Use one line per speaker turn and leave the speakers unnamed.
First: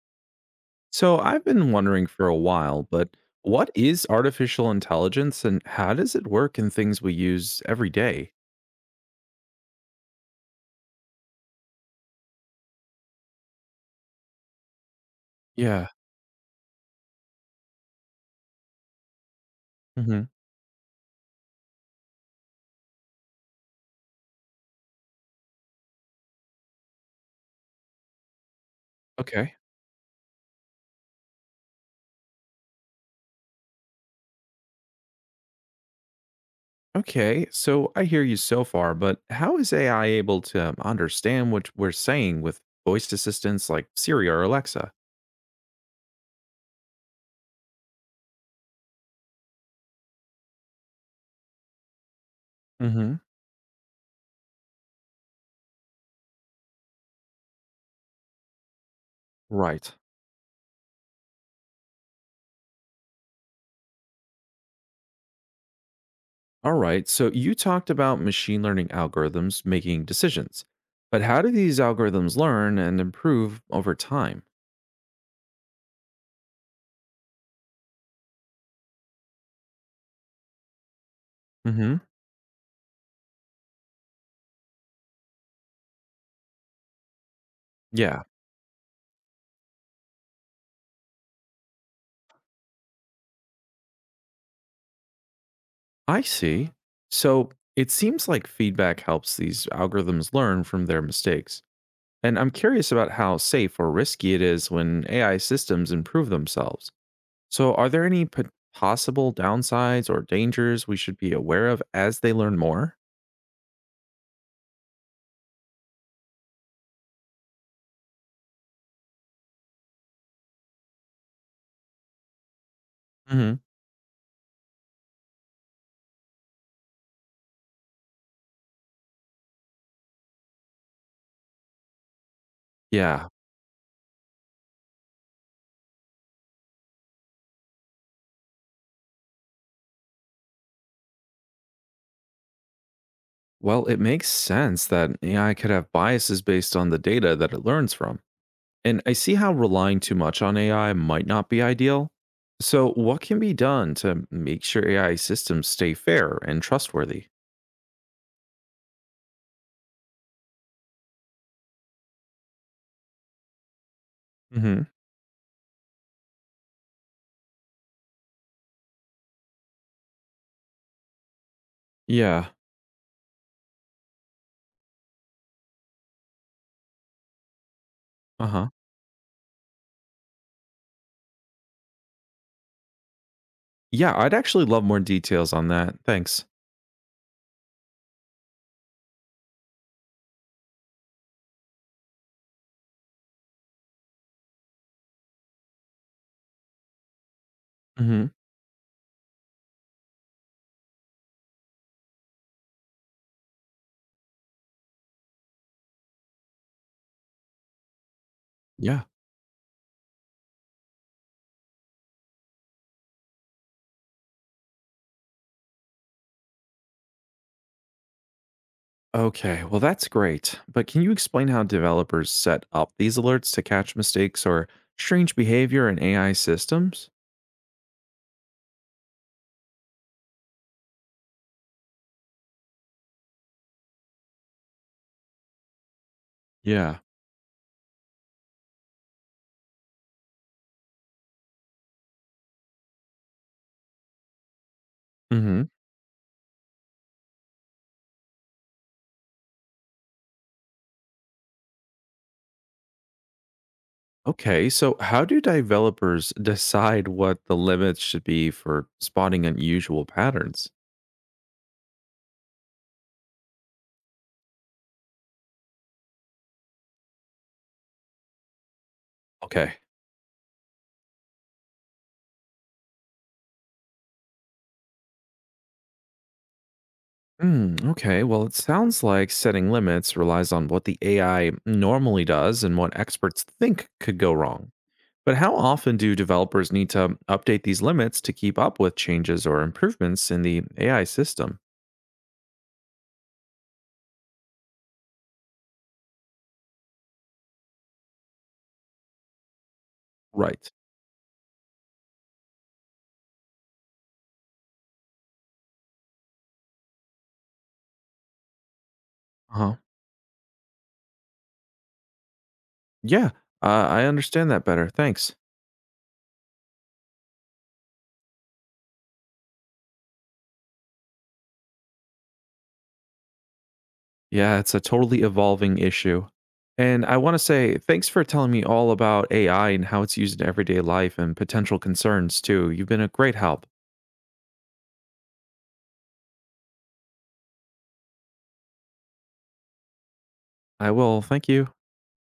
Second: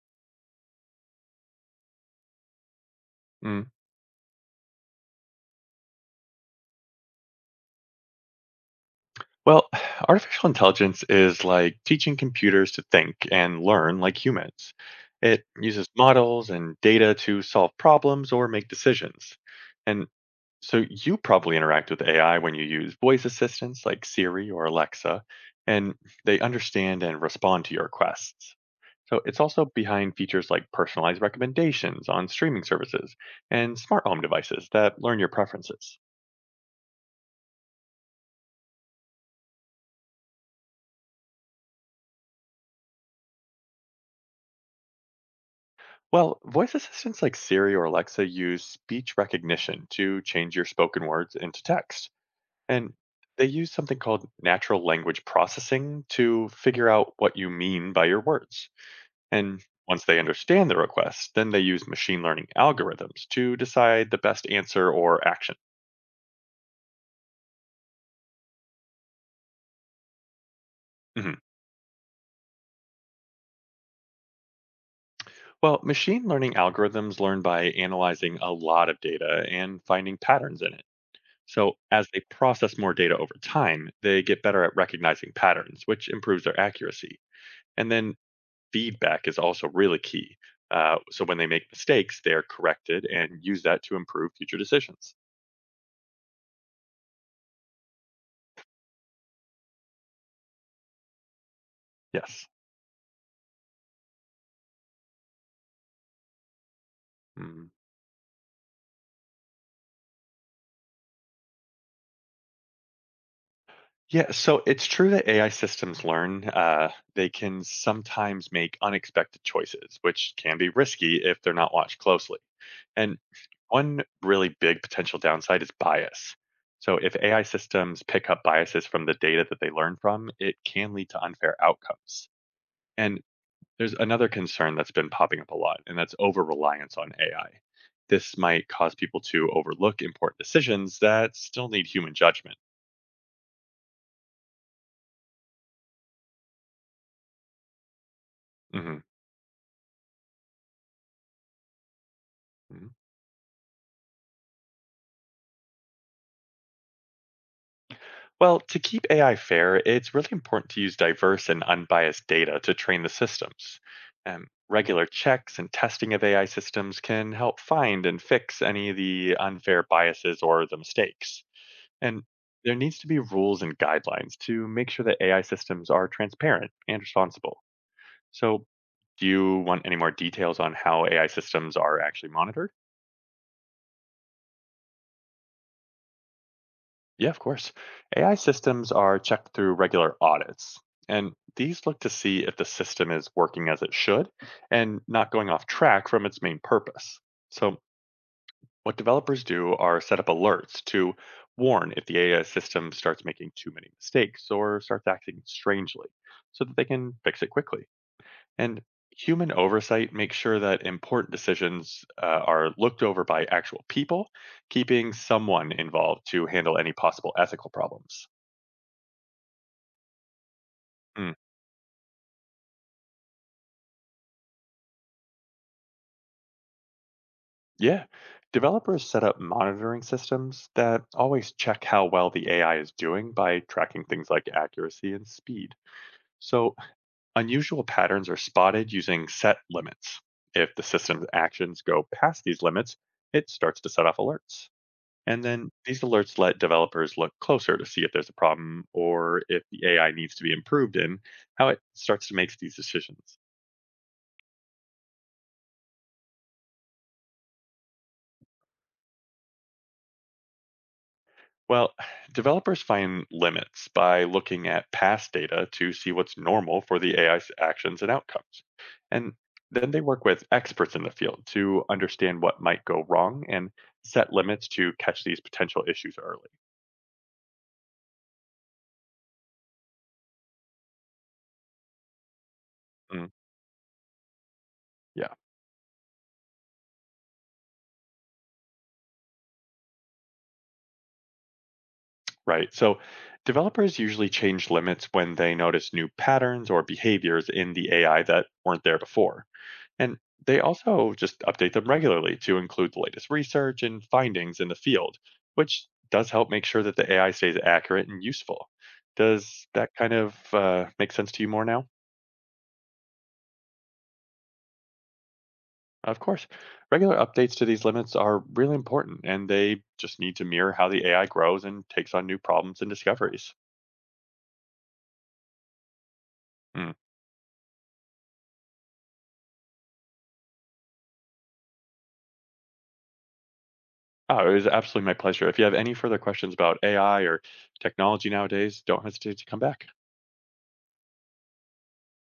So I've been wondering for a while, but what
Mm.
is artificial intelligence and how does it work in things we use every day?
Well, artificial intelligence is like teaching computers to think and learn like humans. It uses
Yeah.
models and data to solve problems or make decisions. And
Hmm.
so you probably interact with AI when you use voice assistants like Siri or Alexa, and they understand and respond to your requests. So it's
Okay.
also behind features like personalized recommendations on streaming services and smart home devices that learn your preferences.
Okay. So I hear you so far, but how is AI able to understand what we're saying with voice assistants like Siri or Alexa?
Well, voice assistants like Siri or Alexa use speech recognition to change your spoken words into text. And
Hmm.
they use something called natural language processing to figure out what you mean by your words. And
Right.
once they understand the request, then they use machine learning algorithms to decide the best answer or action.
All right. So you talked about machine learning algorithms making decisions, but
Mhm.
how do these algorithms learn and improve over time?
Well, machine learning algorithms learn by analyzing a lot of data and finding patterns in it. So,
Hmm.
as they process more data over time, they get better at recognizing patterns, which improves their accuracy. And then
Yeah.
feedback is also really key. So, when they make mistakes, they are corrected and use that to improve future decisions.
I see. So it seems like feedback helps these algorithms learn from their mistakes. And
Yes.
I'm curious about how safe or risky it is when AI systems improve themselves.
Mm.
So, are there any possible downsides or dangers we should be aware of as they learn more?
Yeah, so it's true that AI systems learn. They can sometimes make unexpected choices, which can be risky if they're not watched closely. And
Hmm.
One really big potential downside is bias. So if AI systems pick up biases from the data that they learn from, it can lead to unfair outcomes. And
Yeah.
there's another concern that's been popping up a lot, and that's over reliance on AI. This might cause people to overlook important decisions that still need human judgment.
Well, it makes sense that AI could have biases based on the data that it learns from.
Mhm.
And I see how relying too much on AI might not be ideal. So, what can be done to make sure AI systems stay fair and trustworthy?
Well, to keep AI fair, it's really important to use diverse and unbiased data to train the systems.
Hmm.
Regular checks and testing of AI systems can help find and fix any of the unfair biases or the mistakes. And
Yeah.
there needs to be rules and guidelines to make sure that AI systems are transparent and responsible.
Uh
So,
huh.
do you want any more details on how AI systems are actually monitored?
Yeah, I'd actually love more details on that. Thanks.
Yeah, of course. AI systems are checked through regular audits, and these look to see if the system is working as it should and not going off track from its main purpose. So,
Hmm.
what developers do are set up alerts to warn if the AI system starts making too many mistakes or starts acting strangely so that they can fix it quickly. And
Yeah.
human oversight makes sure that important decisions are looked over by actual people, keeping someone involved to handle any possible ethical problems.
Okay. Well, that's great. But can you
Mm,
explain how developers set up these alerts to catch mistakes or strange behavior in AI systems?
yeah, developers set up monitoring systems that always check how well the AI is doing by tracking things like accuracy and speed. So,
Yeah.
unusual patterns are spotted using set limits. If the system's actions go past these limits, it starts to set off alerts. And
Hmm.
then these alerts let developers look closer to see if there's a problem or if the AI needs to be improved in how it starts to make these decisions.
Okay, so how do developers decide what the limits should be for spotting unusual patterns?
Well, developers find limits by looking at past data to see what's normal for the AI's actions and outcomes. And
Okay.
then they work with experts in the field to understand what might go wrong and set limits to catch these potential issues early.
Hmm, okay, well, it sounds like setting limits relies on what the AI normally does and what
Mm,
experts think could go wrong.
yeah,
But how often do developers need to update these limits to keep up with changes or improvements in the AI system?
right. So developers usually change limits when they notice new patterns or behaviors in the AI that weren't there before. And they
Right.
also just update them regularly to include the latest research and findings in the field, which does help make sure that the AI stays accurate and useful.
Uh
Does
huh.
that kind of make sense to you more now?
Yeah, I understand that better. Thanks.
Of course. Regular updates to these limits are really important, and they just need to mirror how the AI grows and takes on new problems and discoveries.
Yeah, it's a totally evolving issue.
Mm.
And I want to say thanks for telling me all about AI and how it's used in everyday life and potential concerns, too. You've been a great help.
Oh, it was absolutely my pleasure. If you have any further questions about AI or technology nowadays, don't hesitate to come back.
I will. Thank you.